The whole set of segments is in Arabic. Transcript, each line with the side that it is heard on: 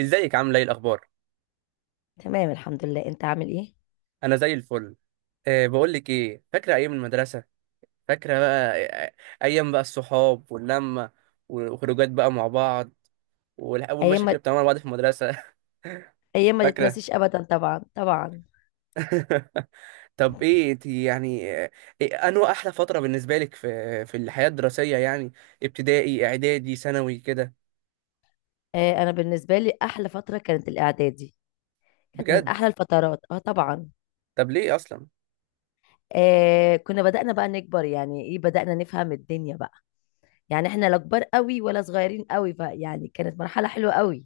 right: ازيك عامله ايه الاخبار؟
left: تمام، الحمد لله. انت عامل ايه؟
right: انا زي الفل. بقول لك ايه، فاكره ايام المدرسه؟ فاكره بقى ايام بقى الصحاب واللمه، وخروجات بقى مع بعض، والاول
left: ايام
right: مشاكل
left: ما
right: اللي بتعملها مع بعض في المدرسه.
left: ايام ما
right: فاكره؟
left: تتنسيش ابدا، طبعا طبعا.
right: طب ايه انت؟ يعني إيه انو احلى فتره بالنسبه لك في في الحياه الدراسيه يعني، ابتدائي اعدادي ثانوي كده؟
left: انا بالنسبه لي احلى فتره كانت الاعدادي. كانت من
right: بجد؟
left: احلى الفترات، طبعا.
right: طب ليه اصلا؟
left: كنا بدأنا بقى نكبر، يعني ايه، بدأنا نفهم الدنيا بقى. يعني احنا لا كبار قوي ولا صغيرين قوي، فيعني كانت مرحله حلوه قوي.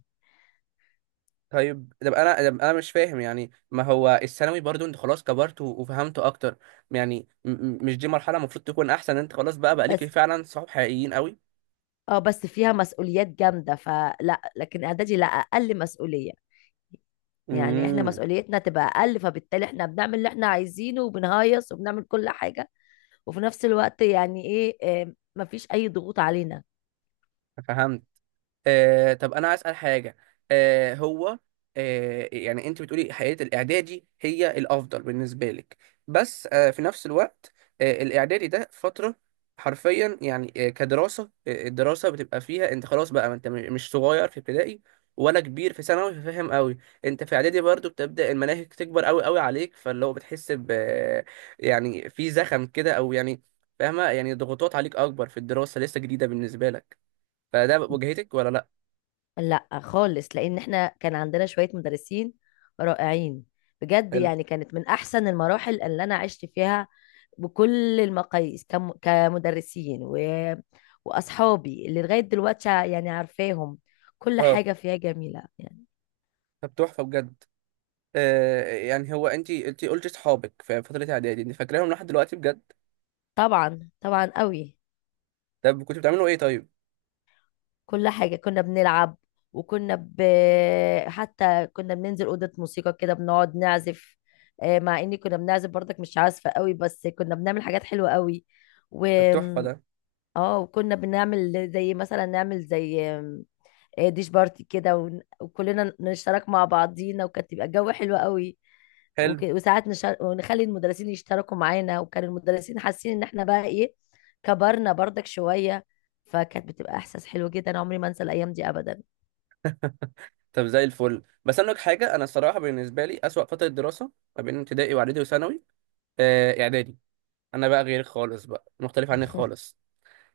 right: طيب، طب انا مش فاهم، يعني ما هو الثانوي برضو، انت خلاص كبرت وفهمت اكتر، يعني مش دي مرحله المفروض تكون احسن؟ انت خلاص بقى ليك
left: بس
right: فعلا صحاب حقيقيين قوي.
left: اه بس فيها مسؤوليات جامده، فلا، لكن اعدادي لا، اقل مسؤوليه. يعني احنا
right: امم
left: مسؤوليتنا تبقى اقل، فبالتالي احنا بنعمل اللي احنا عايزينه وبنهيص وبنعمل كل حاجه. وفي نفس الوقت يعني ايه، مفيش اي ضغوط علينا.
right: فهمت. طب انا عايز اسال حاجه. آه هو يعني انت بتقولي حياه الاعدادي هي الافضل بالنسبه لك، بس في نفس الوقت، الاعدادي ده فتره، حرفيا يعني كدراسه، الدراسه بتبقى فيها انت خلاص بقى، ما انت مش صغير في ابتدائي ولا كبير في ثانوي، فاهم قوي. انت في اعدادي برضو بتبدا المناهج تكبر قوي قوي عليك، فاللي هو بتحس يعني في زخم كده او يعني، فاهمه؟ يعني ضغوطات عليك اكبر، في الدراسه لسه جديده بالنسبه لك، فده واجهتك ولا لا؟
left: لا خالص، لان احنا كان عندنا شوية مدرسين رائعين. بجد،
right: حلو،
left: يعني كانت من احسن المراحل اللي انا عشت فيها. بكل المقاييس، كمدرسين واصحابي اللي لغاية دلوقتي يعني عارفاهم. كل
right: اه.
left: حاجة فيها جميلة يعني.
right: طب تحفه بجد. يعني هو انت قلت اصحابك في فتره اعدادي انت فاكراهم لحد دلوقتي، بجد؟
left: طبعا، طبعا قوي.
right: طب كنتوا بتعملوا ايه طيب؟
left: كل حاجة كنا بنلعب، وكنا ب... حتى كنا بننزل أوضة موسيقى كده بنقعد نعزف. مع إني كنا بنعزف برضك مش عازفة قوي، بس كنا بنعمل حاجات حلوة قوي. و
right: طب تحفه ده،
left: اه وكنا بنعمل زي مثلا، نعمل زي ديش بارتي كده، وكلنا نشترك مع بعضينا، وكانت تبقى الجو حلو قوي.
right: حلو.
left: وساعات ونخلي المدرسين يشتركوا معانا، وكان المدرسين حاسين ان احنا بقى ايه، كبرنا برضك شوية. فكانت بتبقى احساس حلو جدا، عمري ما انسى الايام دي ابدا.
right: طب زي الفل، بس انا لك حاجه، انا الصراحه بالنسبه لي اسوأ فتره دراسه ما بين ابتدائي واعدادي وثانوي، اعدادي. انا بقى غير خالص، بقى مختلف عنك خالص،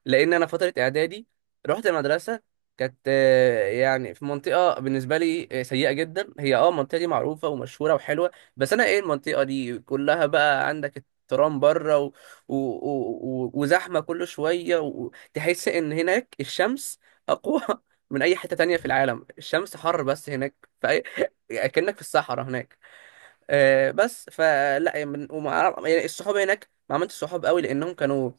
right: لان انا فتره اعدادي رحت مدرسه كانت يعني في منطقه بالنسبه لي سيئه جدا. هي المنطقه دي معروفه ومشهوره وحلوه، بس انا ايه، المنطقه دي كلها بقى عندك الترام بره وزحمه كل شويه، وتحس ان هناك الشمس اقوى من اي حته تانية في العالم، الشمس حر بس هناك. في أي... كأنك في الصحراء هناك. بس فلا يعني يعني الصحاب هناك ما عملتش صحاب قوي، لانهم كانوا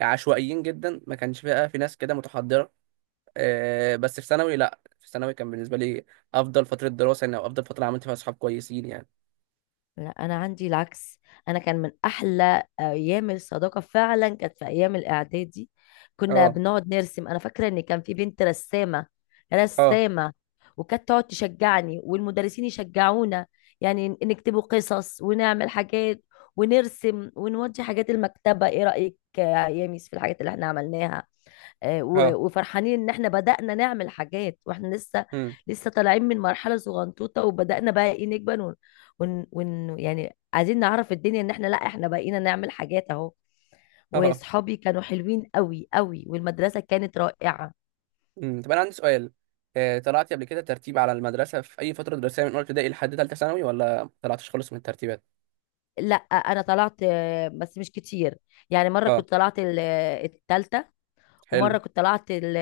right: عشوائيين جدا، ما كانش بقى في ناس كده متحضره. بس في ثانوي، لا في ثانوي كان بالنسبه لي افضل فتره دراسه، يعني او افضل فتره عملت فيها صحاب كويسين يعني.
left: لا، انا عندي العكس. انا كان من احلى ايام الصداقه فعلا كانت في ايام الاعدادي. كنا
right: اه،
left: بنقعد نرسم، انا فاكره ان كان في بنت رسامه،
right: اه،
left: رسامه. وكانت تقعد تشجعني والمدرسين يشجعونا. يعني نكتبوا قصص ونعمل حاجات ونرسم ونودي حاجات المكتبه. ايه رايك يا ميس في الحاجات اللي احنا عملناها؟
right: اه،
left: وفرحانين ان احنا بدأنا نعمل حاجات، واحنا لسه
right: امم،
left: لسه طالعين من مرحلة صغنطوطة، وبدأنا بقى ايه نكبر، ون, ون, ون يعني عايزين نعرف الدنيا، ان احنا، لا احنا بقينا نعمل حاجات اهو.
right: اه،
left: واصحابي كانوا حلوين قوي قوي، والمدرسة كانت رائعة.
right: امم. طب انا عندي سؤال، طلعتي قبل كده ترتيب على المدرسه في اي فتره دراسيه من اولى ابتدائي لحد ثالثه ثانوي، ولا ما طلعتش خالص من الترتيبات؟
left: لا، انا طلعت، بس مش كتير. يعني مرة
right: اه،
left: كنت طلعت التالتة،
right: حلو.
left: ومره كنت طلعت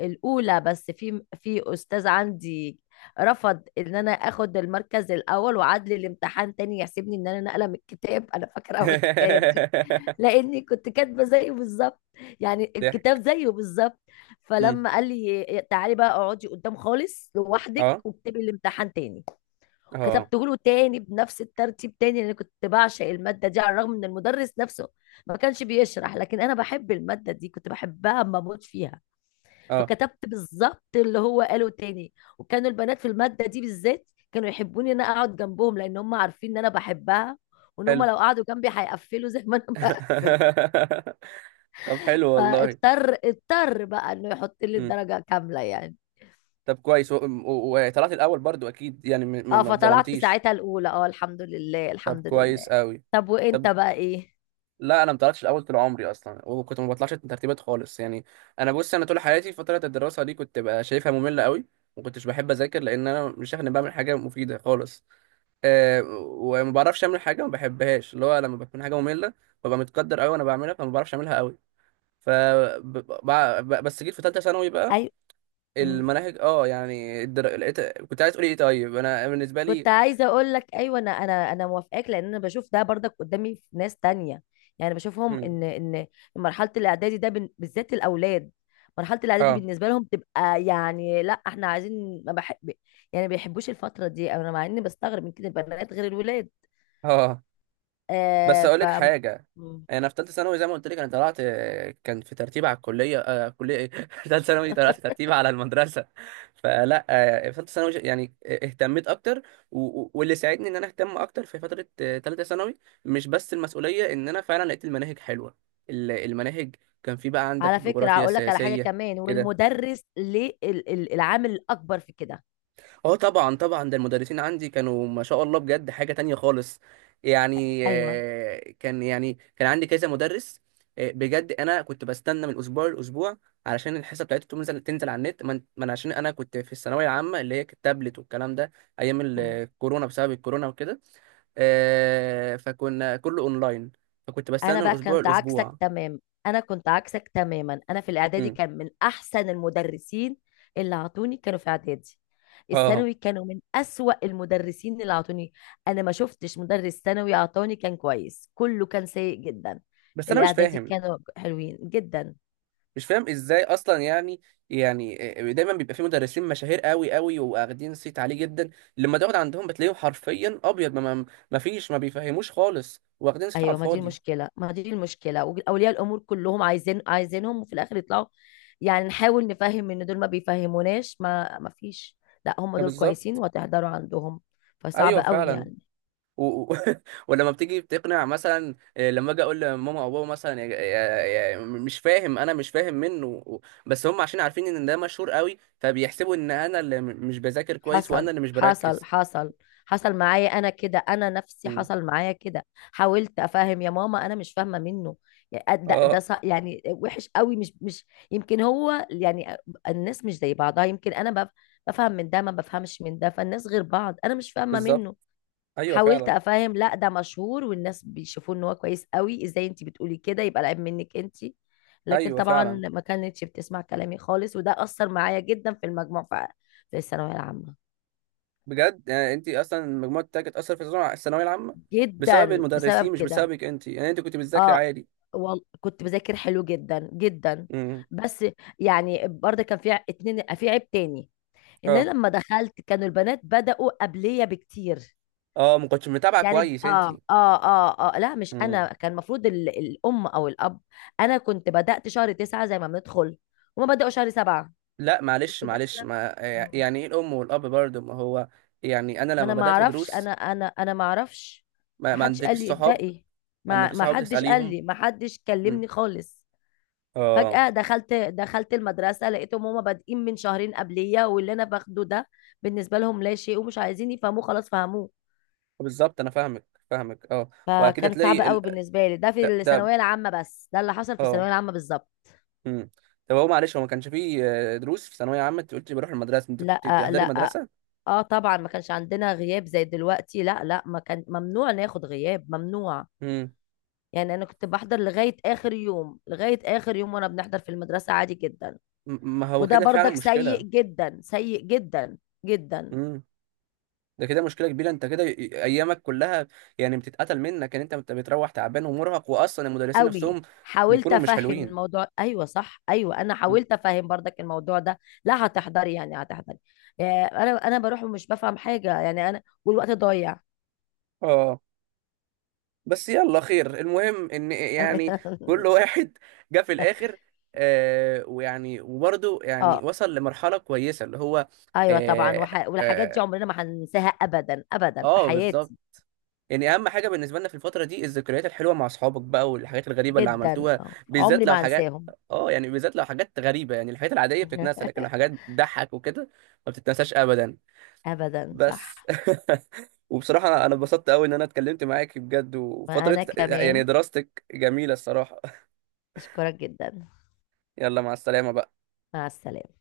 left: الاولى، بس في استاذ عندي رفض ان انا اخد المركز الاول، وعاد لي الامتحان تاني يحسبني ان انا نقله من الكتاب. انا فاكره اول الحكايه دي. لاني كنت كاتبه زيه بالظبط، يعني الكتاب
right: ضحك.
left: زيه بالظبط.
right: امم،
left: فلما قال لي تعالي بقى اقعدي قدام خالص لوحدك
right: اه،
left: واكتبي الامتحان تاني.
right: اه،
left: كتبته له تاني بنفس الترتيب تاني، لان كنت بعشق الماده دي، على الرغم ان المدرس نفسه ما كانش بيشرح، لكن انا بحب الماده دي، كنت بحبها ما بموت فيها.
right: اه،
left: فكتبت بالظبط اللي هو قاله تاني، وكانوا البنات في المادة دي بالذات كانوا يحبوني ان انا اقعد جنبهم، لان هم عارفين ان انا بحبها، وان هم
right: حلو.
left: لو قعدوا جنبي هيقفلوا زي ما انا بقفل.
right: طب حلو والله.
left: فاضطر بقى انه يحط لي
right: مم.
left: الدرجة كاملة يعني.
right: طب كويس، وطلعت الاول برضو اكيد، يعني ما
left: اه
right: ما
left: فطلعت
right: اتظلمتيش؟
left: ساعتها الاولى، الحمد لله،
right: طب
left: الحمد لله.
right: كويس قوي.
left: طب وانت
right: طب
left: بقى ايه؟
right: لا، انا ما طلعتش الاول طول عمري اصلا، وكنت ما بطلعش ترتيبات خالص يعني. انا بص، انا طول حياتي فتره الدراسه دي كنت بقى شايفها ممله قوي، ما كنتش بحب اذاكر، لان انا مش شايف اني بعمل حاجه مفيده خالص. أه وما بعرفش اعمل حاجه ما بحبهاش، اللي هو لما بكون حاجه ممله ببقى متقدر قوي وانا بعملها، فما بعرفش اعملها قوي. ف ب- بس جيت في ثالثه ثانوي بقى،
left: ايوه،
right: المناهج اه، يعني كنت عايز تقولي ايه؟ طيب انا بالنسبه لي،
left: كنت عايزه اقول لك ايوه، انا موافقاك، لان انا بشوف ده برضك قدامي في ناس تانية. يعني بشوفهم
right: هم.
left: ان مرحله الاعدادي ده بالذات الاولاد. مرحله الاعدادي
right: اه،
left: بالنسبه لهم تبقى يعني، لا احنا عايزين، ما بحب، يعني ما بيحبوش الفتره دي. انا مع اني بستغرب من كده، البنات غير الولاد.
right: اه، بس
left: آه
right: اقول
left: ف
right: لك حاجه.
left: مم.
right: انا في ثالثه ثانوي زي ما قلت لك انا طلعت، كان في ترتيب على الكليه، كليه ايه ثالثه ثانوي، طلعت ترتيب على المدرسه. فلا في ثالثه ثانوي يعني اهتميت اكتر، واللي ساعدني ان انا اهتم اكتر في فتره ثالثه ثانوي، مش بس المسؤوليه، ان انا فعلا لقيت المناهج حلوه. المناهج، كان في بقى عندك
left: على فكره
right: الجغرافيا
left: هقول لك على حاجه
right: السياسيه
left: كمان،
right: كده.
left: والمدرس ليه العامل الاكبر في كده.
right: اه طبعا طبعا، ده المدرسين عندي كانوا ما شاء الله، بجد حاجة تانية خالص. يعني
left: ايوه.
right: كان يعني كان عندي كذا مدرس، بجد انا كنت بستنى من اسبوع لاسبوع، علشان الحصه بتاعته تنزل تنزل على النت، من عشان انا كنت في الثانويه العامه، اللي هي التابلت والكلام ده، ايام
left: مم.
right: الكورونا بسبب الكورونا وكده. فكنا كله اونلاين، فكنت
left: انا
right: بستنى من
left: بقى
right: اسبوع
left: كنت عكسك
right: لاسبوع.
left: تمام، انا كنت عكسك تماما. انا في الاعدادي
right: مم.
left: كان من احسن المدرسين اللي عطوني كانوا في اعدادي.
right: اه،
left: الثانوي كانوا من اسوأ المدرسين اللي عطوني. انا ما شفتش مدرس ثانوي عطاني كان كويس، كله كان سيء جدا.
right: بس انا مش
left: الاعدادي
right: فاهم،
left: كانوا حلوين جدا.
right: مش فاهم ازاي اصلا يعني، يعني دايما بيبقى في مدرسين مشاهير قوي قوي، واخدين صيت عليه جدا، لما تقعد عندهم بتلاقيهم حرفيا ابيض، ما فيش، ما بيفهموش خالص، واخدين صيت على
left: ايوه، ما دي
right: الفاضي.
left: المشكله، ما دي المشكله. واولياء الامور كلهم عايزينهم، وفي الاخر يطلعوا. يعني نحاول نفهم ان دول ما بيفهموناش، ما فيش. لا هم
right: ده
left: دول كويسين
right: بالظبط.
left: وهتحضروا عندهم. فصعب
right: ايوه
left: قوي
right: فعلا.
left: يعني.
right: و... و- ولما بتيجي بتقنع مثلا إيه، لما اجي اقول لماما او بابا مثلا، مش فاهم، انا مش فاهم منه، بس هم عشان عارفين ان ده مشهور قوي، فبيحسبوا ان انا اللي مش بذاكر كويس،
left: حصل،
right: وانا اللي مش
left: حصل،
right: بركز.
left: حصل. حصل معايا انا كده، انا نفسي
right: مم.
left: حصل معايا كده. حاولت افهم يا ماما، انا مش فاهمه منه. يعني
right: اه،
left: يعني وحش قوي، مش يمكن هو يعني الناس مش زي بعضها. يمكن انا بفهم من ده ما بفهمش من ده، فالناس غير بعض، انا مش فاهمه
right: بالظبط،
left: منه.
right: ايوه
left: حاولت
right: فعلا،
left: افهم، لا ده مشهور والناس بيشوفوه ان هو كويس قوي، ازاي انت بتقولي كده؟ يبقى العيب منك انت. لكن
right: ايوه
left: طبعا
right: فعلا.
left: ما كانتش بتسمع كلامي خالص، وده اثر معايا جدا في المجموع، في الثانويه العامه.
right: بجد؟ يعني انت اصلا المجموع بتاعك اتاثر في الثانويه العامه بسبب
left: جدا بسبب
right: المدرسين، مش
left: كده.
right: بسببك انت، يعني انت كنت بتذاكري
left: اه
right: عادي.
left: كنت بذاكر حلو جدا جدا.
right: امم،
left: بس يعني برضه كان في اتنين، في عيب تاني، ان
right: اه،
left: انا لما دخلت كانوا البنات بدأوا قبلية بكتير.
right: اه، ما كنتش متابعه
left: يعني
right: كويس انت؟
left: لا مش
right: امم.
left: انا، كان المفروض الام او الاب. انا كنت بدأت شهر 9 زي ما بندخل، هما بدأوا شهر 7،
right: لا
left: كنت
right: معلش معلش،
left: داخلة.
right: ما
left: مم.
right: يعني ايه الام والاب برضه، ما هو يعني انا
left: ما
right: لما
left: انا ما
right: بدات
left: اعرفش، انا
right: دروس،
left: انا انا ما اعرفش،
right: ما,
left: ما
right: ما
left: حدش
right: عندكش
left: قال لي
right: صحاب،
left: ابدأي،
right: ما
left: ما
right: عندكش
left: ما
right: صحاب
left: حدش قال
right: تساليهم؟
left: لي، ما حدش
right: امم،
left: كلمني خالص.
right: اه،
left: فجأة دخلت، المدرسة، لقيتهم هما بادئين من شهرين قبلية، واللي انا باخده ده بالنسبة لهم لا شيء، ومش عايزين يفهموه، خلاص فهموه.
right: بالظبط انا فاهمك، فاهمك، اه. واكيد
left: فكان صعب
right: هتلاقي
left: قوي بالنسبه لي ده في
right: ده،
left: الثانويه العامه، بس ده اللي حصل في
right: اه،
left: الثانويه العامه بالظبط.
right: امم. طب، هو معلش، هو ما كانش فيه دروس في ثانويه عامه؟ انت قلتي بروح المدرسه، انت كنت
left: لا،
right: بتحضري
left: لا.
right: مدرسه؟
left: اه طبعا، ما كانش عندنا غياب زي دلوقتي، لا لا، ما كان، ممنوع ناخد غياب، ممنوع.
right: مم.
left: يعني انا كنت بحضر لغايه اخر يوم، لغايه اخر يوم، وانا بنحضر في المدرسه عادي جدا.
right: ما هو
left: وده
right: كده فعلا
left: برضك سيء
right: مشكلة.
left: جدا، سيء جدا جدا،
right: امم، ده كده مشكلة كبيرة، انت كده ايامك كلها يعني بتتقتل منك، ان انت بتروح تعبان ومرهق، واصلا المدرسين
left: قوي.
right: نفسهم
left: حاولت
right: بيكونوا مش
left: افهم
right: حلوين.
left: الموضوع، ايوه صح، ايوه انا
right: م.
left: حاولت افهم برضك الموضوع ده. لا هتحضري، يعني هتحضري. انا بروح ومش بفهم حاجه، يعني انا والوقت ضايع.
right: اه، بس يلا خير، المهم ان يعني كل واحد جه في الاخر، ويعني وبرضه يعني
left: اه
right: وصل لمرحلة كويسة اللي هو.
left: ايوه طبعا،
right: اه،
left: والحاجات
right: آه،
left: دي عمرنا ما هننساها، ابدا ابدا في
right: آه بالظبط.
left: حياتي،
right: يعني اهم حاجه بالنسبه لنا في الفتره دي الذكريات الحلوه مع اصحابك بقى، والحاجات الغريبه اللي
left: جدا،
right: عملتوها، بالذات
left: عمري
right: لو
left: ما
right: حاجات.
left: هنساهم.
right: اه، يعني بالذات لو حاجات غريبه، يعني الحاجات العاديه بتتنسى، لكن لو حاجات بتضحك وكده ما بتتنساش ابدا.
left: ابدا، صح.
right: بس وبصراحه أنا اتبسطت قوي ان انا اتكلمت معاك بجد، وفتره
left: وانا
right: يعني
left: كمان،
right: دراستك جميله الصراحه.
left: اشكرك جدا.
right: يلا مع السلامه بقى.
left: مع السلامه.